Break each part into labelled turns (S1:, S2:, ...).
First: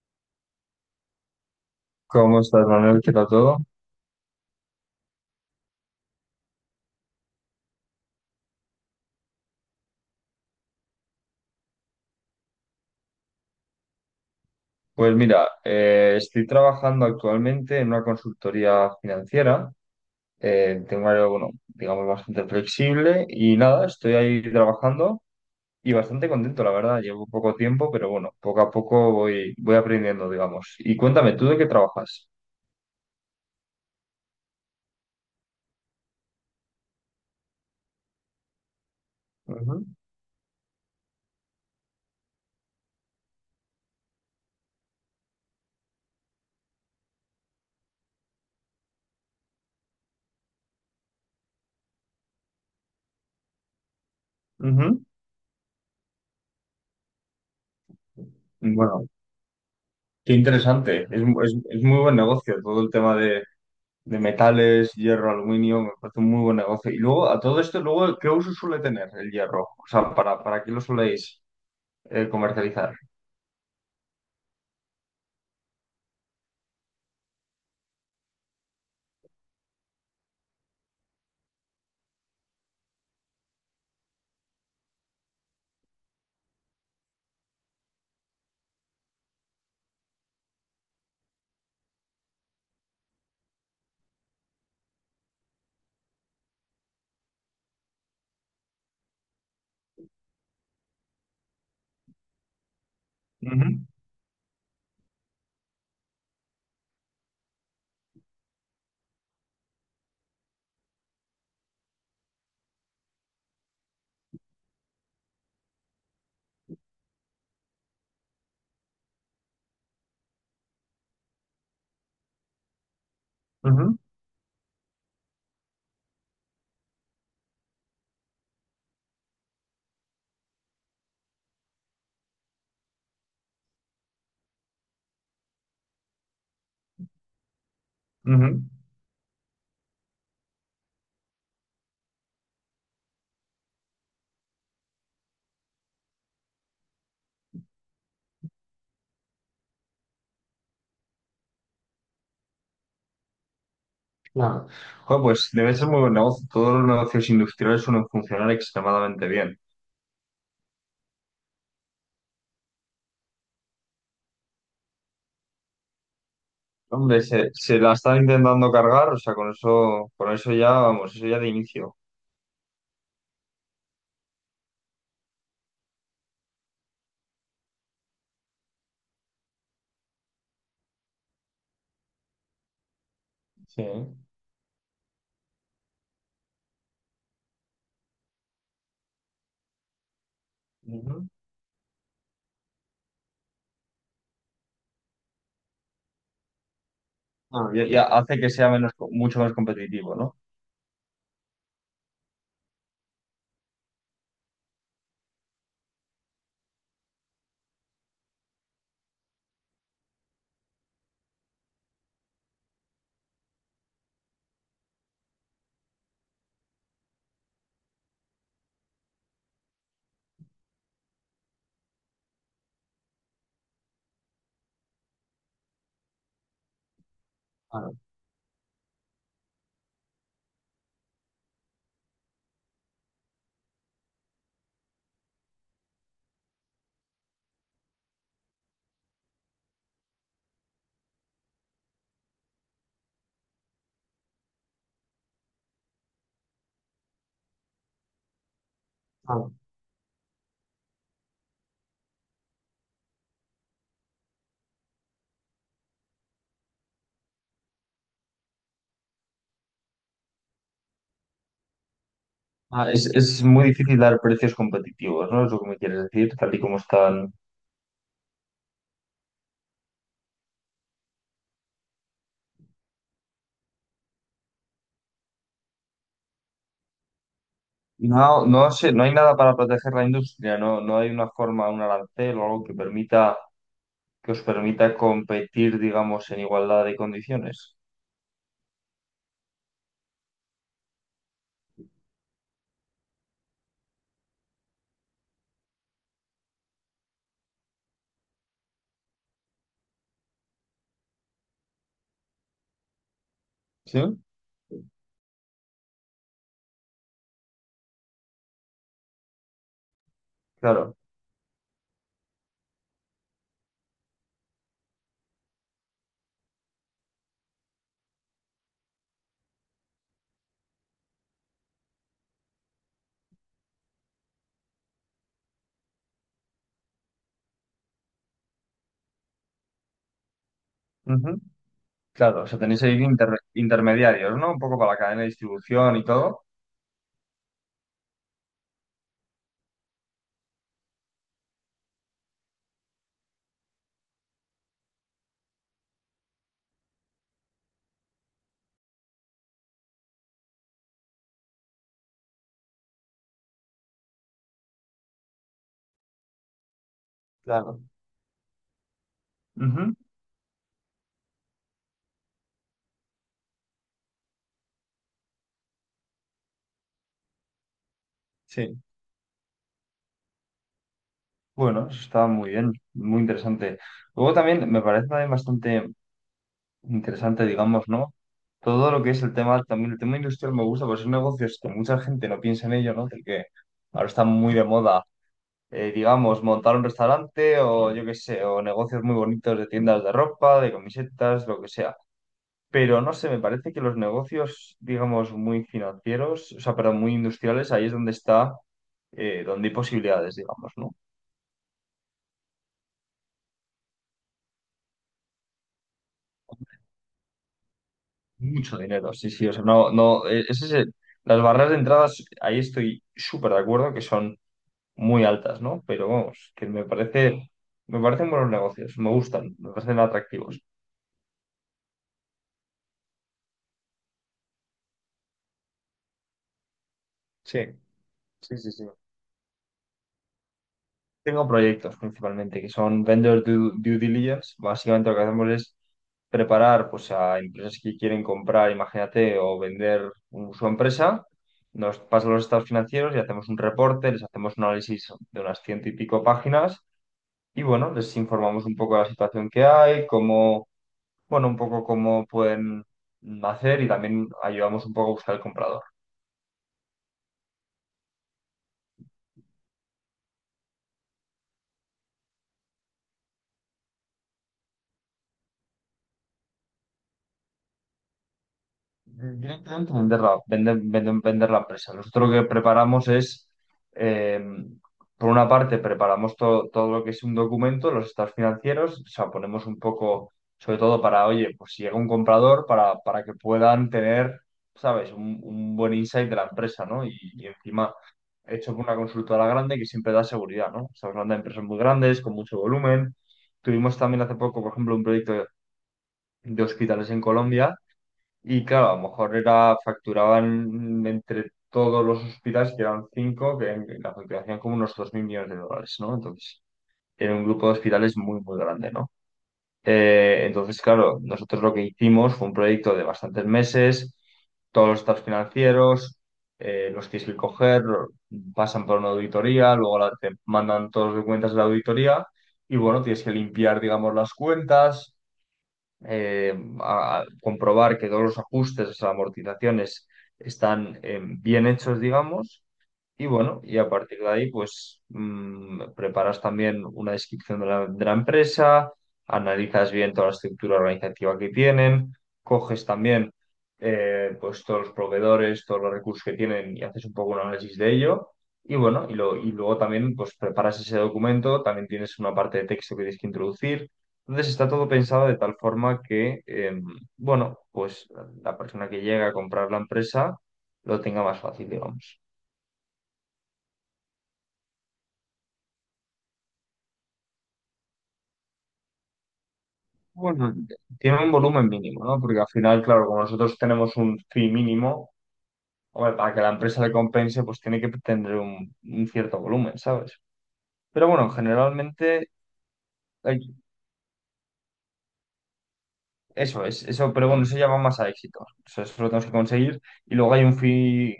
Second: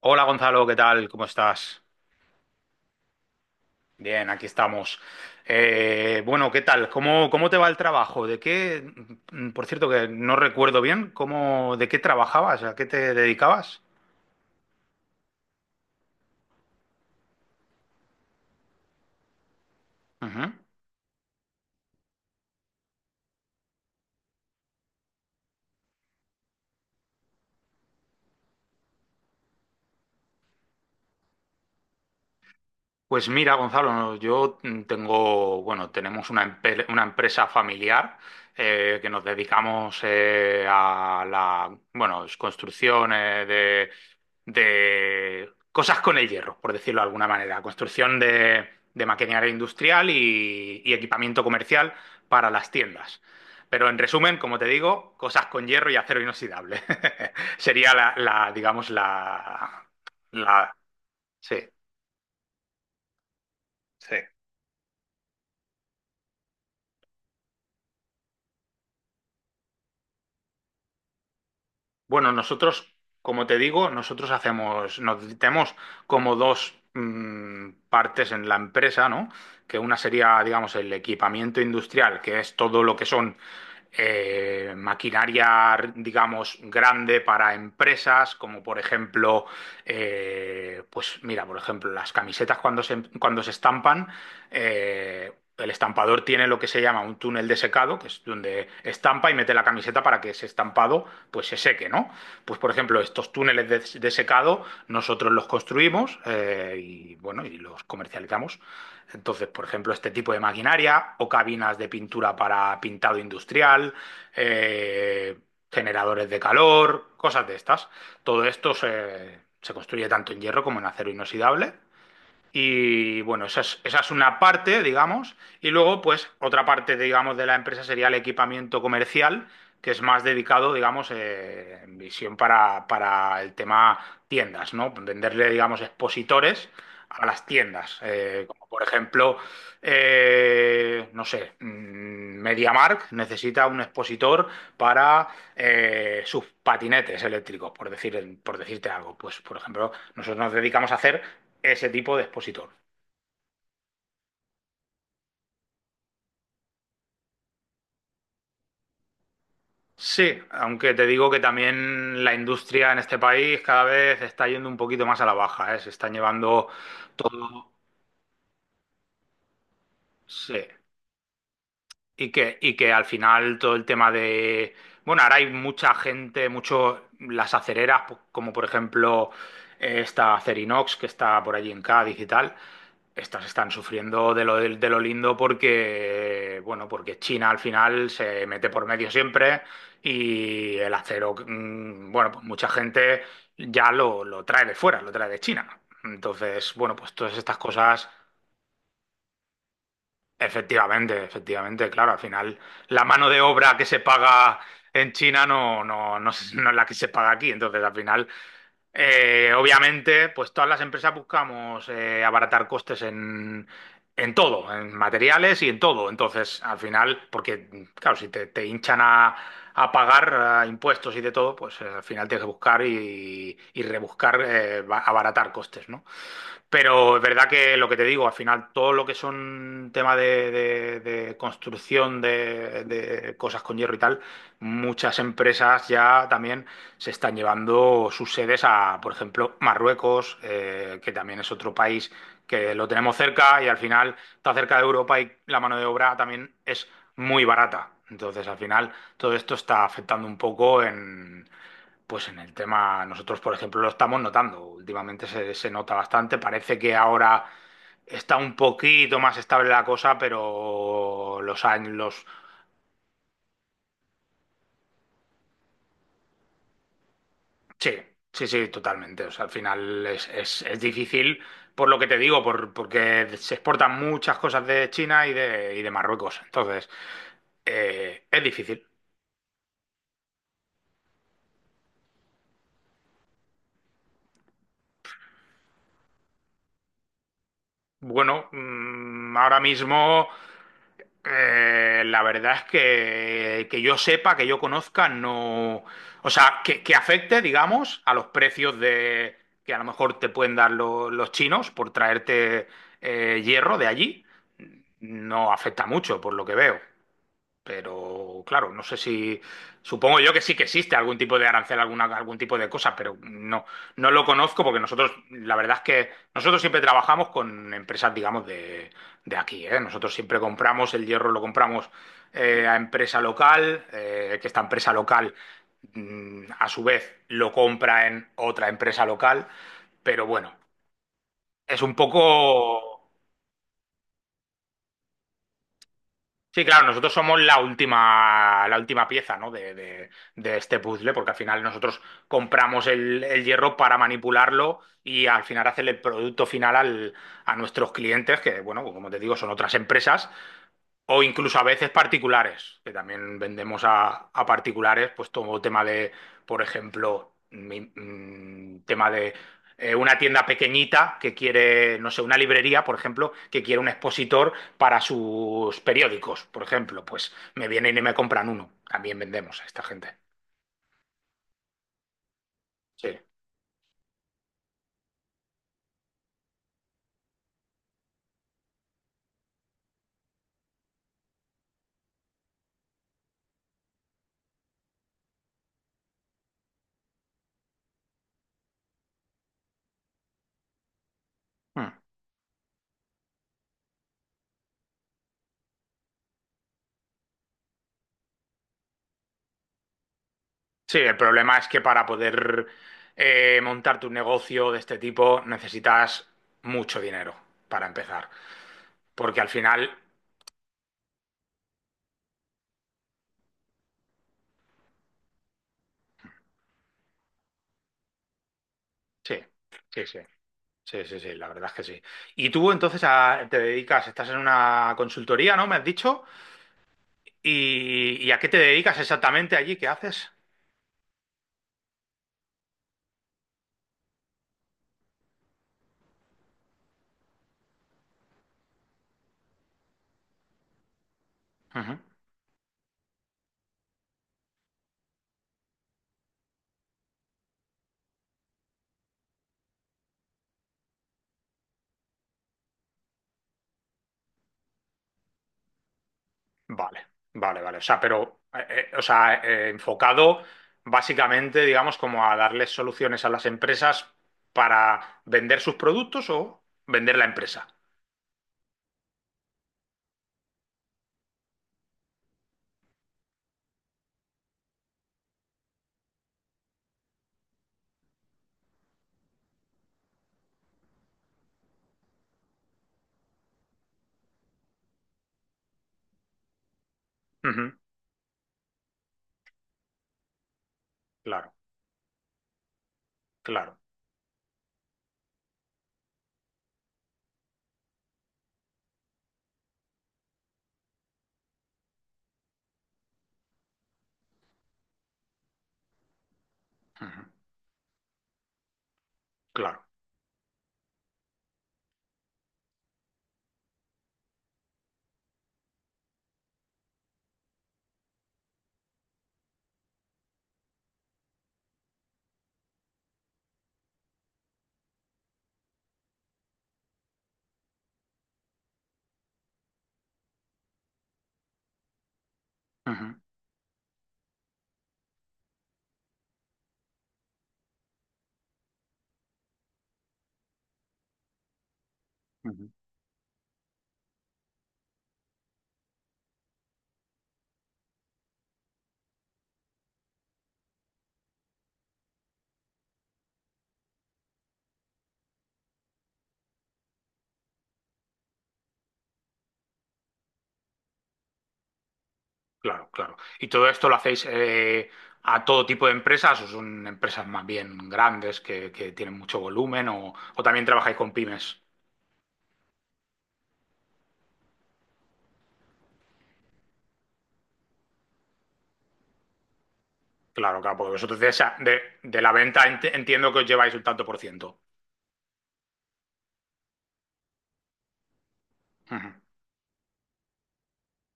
S1: Hola Gonzalo, ¿qué tal? ¿Cómo estás?
S2: ¿Cómo estás, Manuel? ¿Qué tal todo?
S1: Bien, aquí estamos. Bueno, ¿qué tal? ¿Cómo te va el trabajo? ¿De qué? Por cierto, que no recuerdo bien, ¿cómo, de qué trabajabas? ¿A qué te dedicabas?
S2: Pues mira, estoy trabajando actualmente en una consultoría financiera.
S1: Ujú.
S2: Tengo un horario, bueno, digamos, bastante flexible y nada, estoy ahí trabajando y bastante contento, la verdad. Llevo poco tiempo, pero bueno, poco a poco voy aprendiendo, digamos. Y cuéntame, ¿tú de qué trabajas?
S1: Pues mira, Gonzalo, no, yo tengo, bueno, tenemos una, una empresa familiar que nos
S2: Ujú,
S1: dedicamos a la, bueno, es construcción de cosas con el hierro, por decirlo de alguna manera, construcción de maquinaria industrial y equipamiento comercial para las tiendas. Pero en resumen, como te
S2: ujú.
S1: digo, cosas con hierro y acero inoxidable. Sería la, la, digamos,
S2: Bueno,
S1: la,
S2: qué
S1: la,
S2: interesante. Es, mu-
S1: sí.
S2: es muy buen negocio todo el tema
S1: Sí.
S2: de metales, hierro, aluminio, me parece un muy buen negocio. Y luego, a todo esto, luego, ¿qué uso suele tener el hierro? O sea, ¿para qué lo soléis
S1: Bueno, nosotros,
S2: comercializar?
S1: como te digo, nosotros hacemos, nos tenemos como dos partes en la empresa, ¿no? Que una sería, digamos, el equipamiento industrial, que es todo lo que son maquinaria, digamos, grande para empresas, como por ejemplo, pues mira, por ejemplo, las camisetas cuando se estampan eh, el estampador tiene lo que se llama un túnel de secado, que es donde estampa y mete la camiseta para que ese estampado pues se seque, ¿no? Pues por ejemplo, estos
S2: Ujú,
S1: túneles de secado nosotros los construimos y bueno, y los comercializamos. Entonces, por ejemplo, este tipo de maquinaria o cabinas de pintura para pintado industrial, eh, generadores de calor, cosas de estas. Todo esto se, se construye tanto en hierro como en acero inoxidable y bueno, esa
S2: ujú,
S1: es una parte, digamos, y luego pues otra parte, digamos, de la empresa sería el equipamiento comercial, que es más dedicado, digamos, en visión para el tema tiendas, ¿no? Venderle, digamos, expositores a las tiendas,
S2: ujú.
S1: como por ejemplo, no sé, MediaMarkt necesita un expositor para sus patinetes eléctricos, por decir, por decirte algo. Pues, por ejemplo, nosotros nos dedicamos a hacer ese tipo de expositor.
S2: Claro. Joder, pues debe ser muy buen negocio. Todos los negocios industriales suelen funcionar extremadamente bien.
S1: Sí, aunque te digo que también la industria en este país cada vez está yendo un poquito más a la baja, ¿eh? Se están llevando,
S2: Hombre, se la está intentando cargar, o sea, con eso
S1: sí,
S2: ya, vamos, eso ya de inicio.
S1: y que, y que al final todo el tema de... Bueno, ahora hay mucha gente, mucho las acereras, como por ejemplo esta Acerinox que está por allí en Cádiz y tal, estas están
S2: Sí.
S1: sufriendo de lo lindo porque, bueno, porque China al final se mete por medio siempre y el
S2: Ujú.
S1: acero, bueno, pues mucha gente ya lo trae de fuera, lo trae de China. Entonces, bueno, pues todas estas
S2: Ah, ya, ya
S1: cosas.
S2: hace que sea menos, mucho más competitivo, ¿no?
S1: Efectivamente, efectivamente, claro, al final la mano de obra que se paga en China es no es la que se paga aquí, entonces al final, obviamente, pues todas las empresas buscamos abaratar costes en todo, en materiales y en todo, entonces al final, porque claro, si te, te hinchan a pagar impuestos y de todo, pues al final tienes que buscar y rebuscar, abaratar costes, ¿no? Pero es verdad que lo
S2: Claro.
S1: que te digo, al final todo lo que son temas de, de construcción de cosas con hierro y tal, muchas empresas ya también se están llevando sus sedes a, por ejemplo, Marruecos, que también es otro país que lo tenemos cerca y al final está cerca de Europa y la mano de obra también es muy barata. Entonces, al final, todo
S2: Claro.
S1: esto está afectando un poco pues en el tema, nosotros, por ejemplo, lo estamos notando. Últimamente se, se nota bastante. Parece que ahora está un poquito más estable la cosa, pero los años, los...
S2: Ah, es muy difícil dar precios competitivos, ¿no? Es lo que me quieres decir, tal y como están.
S1: Sí, sí, sí, totalmente. O sea, al final es, es difícil, por lo que te digo, por, porque se exportan muchas cosas de China y de Marruecos. Entonces, es
S2: No, no
S1: difícil.
S2: sé, no hay nada para proteger la industria, no, no hay una forma, un arancel o algo que permita, que os permita competir, digamos, en igualdad de condiciones.
S1: Bueno, ahora mismo la verdad es que yo sepa, que yo conozca, no. O sea, que afecte, digamos, a los precios de que a lo mejor te pueden dar los chinos por traerte hierro de
S2: ¿Sí?
S1: allí, no afecta mucho, por lo que veo. Pero claro, no sé si, supongo yo que sí que
S2: Claro.
S1: existe algún tipo de arancel, alguna, algún tipo de cosa, pero no, no lo conozco porque nosotros, la verdad es que nosotros siempre trabajamos con empresas, digamos, de aquí, ¿eh? Nosotros siempre compramos el hierro, lo compramos a empresa local, que esta empresa local, a su vez, lo compra en otra empresa local, pero bueno,
S2: Ujú.
S1: es un
S2: Claro, o sea, tenéis ahí
S1: poco...
S2: intermediarios, ¿no? Un poco para la cadena de distribución y todo.
S1: Sí, claro, nosotros somos la última pieza, ¿no? de, de este puzzle, porque al final nosotros compramos el hierro para manipularlo y al final hacer el producto final a nuestros clientes, que, bueno, pues como te digo, son otras empresas o incluso a veces particulares, que también vendemos a particulares, pues todo tema de, por ejemplo,
S2: Claro.
S1: tema de
S2: Ujú.
S1: una tienda pequeñita que quiere, no sé, una librería, por ejemplo, que quiere un expositor para sus periódicos, por ejemplo, pues me vienen y me compran uno.
S2: Sí.
S1: También vendemos a esta gente.
S2: Bueno, eso está muy bien,
S1: Sí.
S2: muy interesante. Luego también me parece también bastante interesante, digamos, ¿no? Todo lo que es el tema, también el tema industrial me gusta, porque son negocios que mucha gente no piensa en ello, ¿no? Del que ahora está muy de moda, digamos, montar un restaurante o yo qué sé, o negocios muy bonitos de tiendas de ropa, de camisetas, lo que
S1: Mm.
S2: sea. Pero no sé, me parece que los negocios, digamos, muy financieros, o sea, pero muy industriales, ahí es donde está, donde hay posibilidades, digamos, ¿no?
S1: Sí, el problema es que para poder montar tu negocio de este tipo necesitas mucho dinero para empezar.
S2: Mucho dinero, sí,
S1: Porque
S2: sí, o
S1: al
S2: sea, no,
S1: final
S2: no, ese es las barreras de entradas, ahí estoy súper de acuerdo que son muy altas, ¿no? Pero vamos, que me parece, me parecen buenos negocios, me
S1: sí,
S2: gustan, me parecen
S1: sí, sí,
S2: atractivos.
S1: sí, la verdad es que sí. Y tú entonces te dedicas, estás en una consultoría, ¿no? Me has dicho.
S2: Sí,
S1: Y a qué
S2: sí,
S1: te
S2: sí, sí.
S1: dedicas exactamente allí? ¿Qué haces?
S2: Tengo proyectos principalmente que son due diligence. Básicamente lo que hacemos es preparar pues, a empresas que quieren comprar, imagínate, o vender su empresa. Nos
S1: Ujú.
S2: pasan los estados financieros y hacemos un reporte, les hacemos un análisis de unas ciento y pico páginas y bueno, les informamos un poco de la situación que hay, cómo bueno, un poco cómo pueden hacer y también ayudamos un poco a buscar el comprador.
S1: Vale, vale, vale. O sea, pero, o sea, enfocado básicamente, digamos, como a darles soluciones a las empresas para vender sus productos o vender la empresa.
S2: Directamente vender la, vender la empresa. Nosotros lo que preparamos es, eh, por una parte, preparamos todo lo que es un documento, los estados financieros, o sea, ponemos un poco, sobre todo para, oye, pues si llega un comprador, para que puedan tener, ¿sabes?, un buen insight de la empresa, ¿no? Y
S1: Ujú.
S2: encima, hecho por una consultora grande que siempre da seguridad, ¿no? Estamos hablando de
S1: Claro,
S2: empresas muy grandes, con mucho volumen.
S1: claro.
S2: Tuvimos también hace poco, por ejemplo, un proyecto de hospitales en Colombia y claro, a lo mejor era, facturaban entre todos los hospitales, que eran cinco, que en la facturación como unos 2.000 millones de dólares, ¿no? Entonces,
S1: Ujú.
S2: era un grupo de hospitales muy, muy grande, ¿no?
S1: Claro.
S2: Entonces, claro, nosotros lo que hicimos fue un proyecto de bastantes meses, todos los estados financieros, los tienes que coger, pasan por una auditoría, luego te mandan todos los documentos de la auditoría y bueno, tienes que limpiar, digamos, las cuentas eh, a comprobar que todos los ajustes, las amortizaciones están bien hechos, digamos
S1: Ujú.
S2: y bueno, y a partir de ahí, pues preparas también una descripción de la empresa, analizas bien toda la estructura organizativa que tienen,
S1: Ujú.
S2: coges también pues todos los proveedores, todos los recursos que tienen y haces un poco un análisis de ello. Y bueno, y luego también pues preparas ese documento, también tienes una parte de texto que tienes que introducir. Entonces está todo pensado de tal forma que, bueno, pues la persona que llega a comprar la empresa lo tenga más fácil, digamos.
S1: Claro, claro. ¿Y todo esto lo hacéis a todo tipo de empresas o son empresas más bien grandes que tienen mucho volumen o
S2: Bueno,
S1: también trabajáis con
S2: tiene un
S1: pymes?
S2: volumen mínimo, ¿no? Porque al final, claro, como nosotros tenemos un fee mínimo, hombre, para que la empresa le compense, pues tiene que tener un cierto volumen, ¿sabes?
S1: Claro, claro, porque
S2: Pero
S1: vosotros
S2: bueno,
S1: de, de
S2: generalmente
S1: la venta entiendo que os
S2: hay-
S1: lleváis un tanto por ciento.
S2: eso es, eso, pero bueno, eso ya va más a éxito. O sea, eso lo
S1: Ujú,
S2: tenemos que conseguir. Y luego hay un fee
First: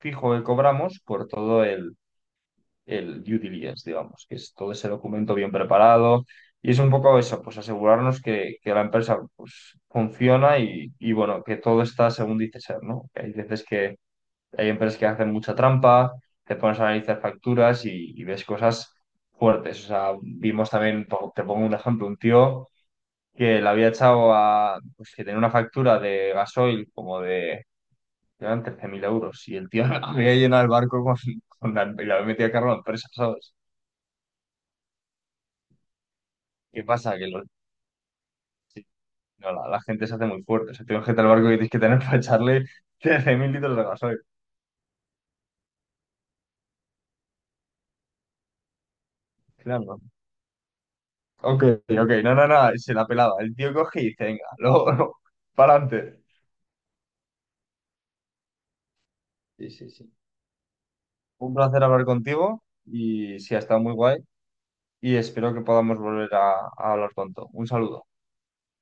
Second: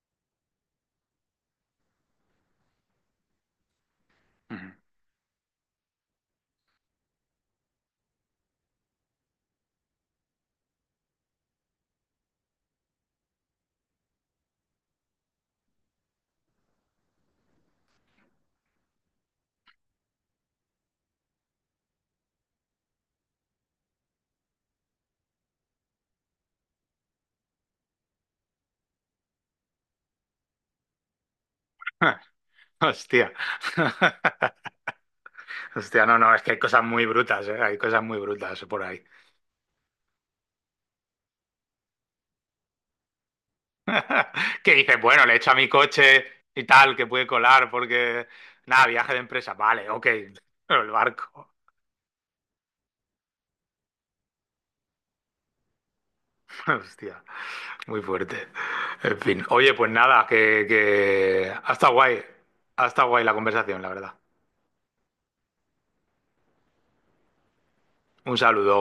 S2: fijo que cobramos por todo el due diligence, digamos, que es
S1: ujú.
S2: todo ese documento bien preparado. Y es un poco eso, pues asegurarnos que la empresa pues, funciona y, bueno, que todo está según dice ser, ¿no? Que hay veces que hay empresas que hacen mucha trampa, te pones a analizar facturas y ves cosas fuertes. O sea, vimos también, te pongo un ejemplo, un tío que le había echado a, pues que tenía una factura de gasoil como de, eran 13.000 euros y el tío había llenado el barco con la, y le había metido a cargo a la empresa,
S1: Hostia.
S2: ¿sabes?
S1: Hostia, no, no, es que hay
S2: ¿Qué
S1: cosas muy
S2: pasa? Que
S1: brutas, ¿eh? Hay cosas muy brutas por ahí.
S2: no, la gente se hace muy fuerte. O sea, tienes gente al barco que tienes que tener para echarle 13.000 litros de gasoil.
S1: Que dices, bueno, le echo a mi coche y tal, que puede colar porque, nada, viaje de empresa,
S2: Claro,
S1: vale,
S2: no.
S1: ok, pero el barco.
S2: Ok, ok, no, no, no, se la pelaba. El tío coge y dice, venga, luego, para adelante.
S1: Hostia. Muy fuerte. En fin.
S2: Sí,
S1: Oye,
S2: sí,
S1: pues
S2: sí.
S1: nada, que...
S2: Un placer
S1: Hasta
S2: hablar
S1: guay.
S2: contigo
S1: Hasta guay la
S2: y sí, ha estado
S1: conversación, la
S2: muy
S1: verdad.
S2: guay y espero que podamos volver a hablar pronto. Un saludo.
S1: Un saludo.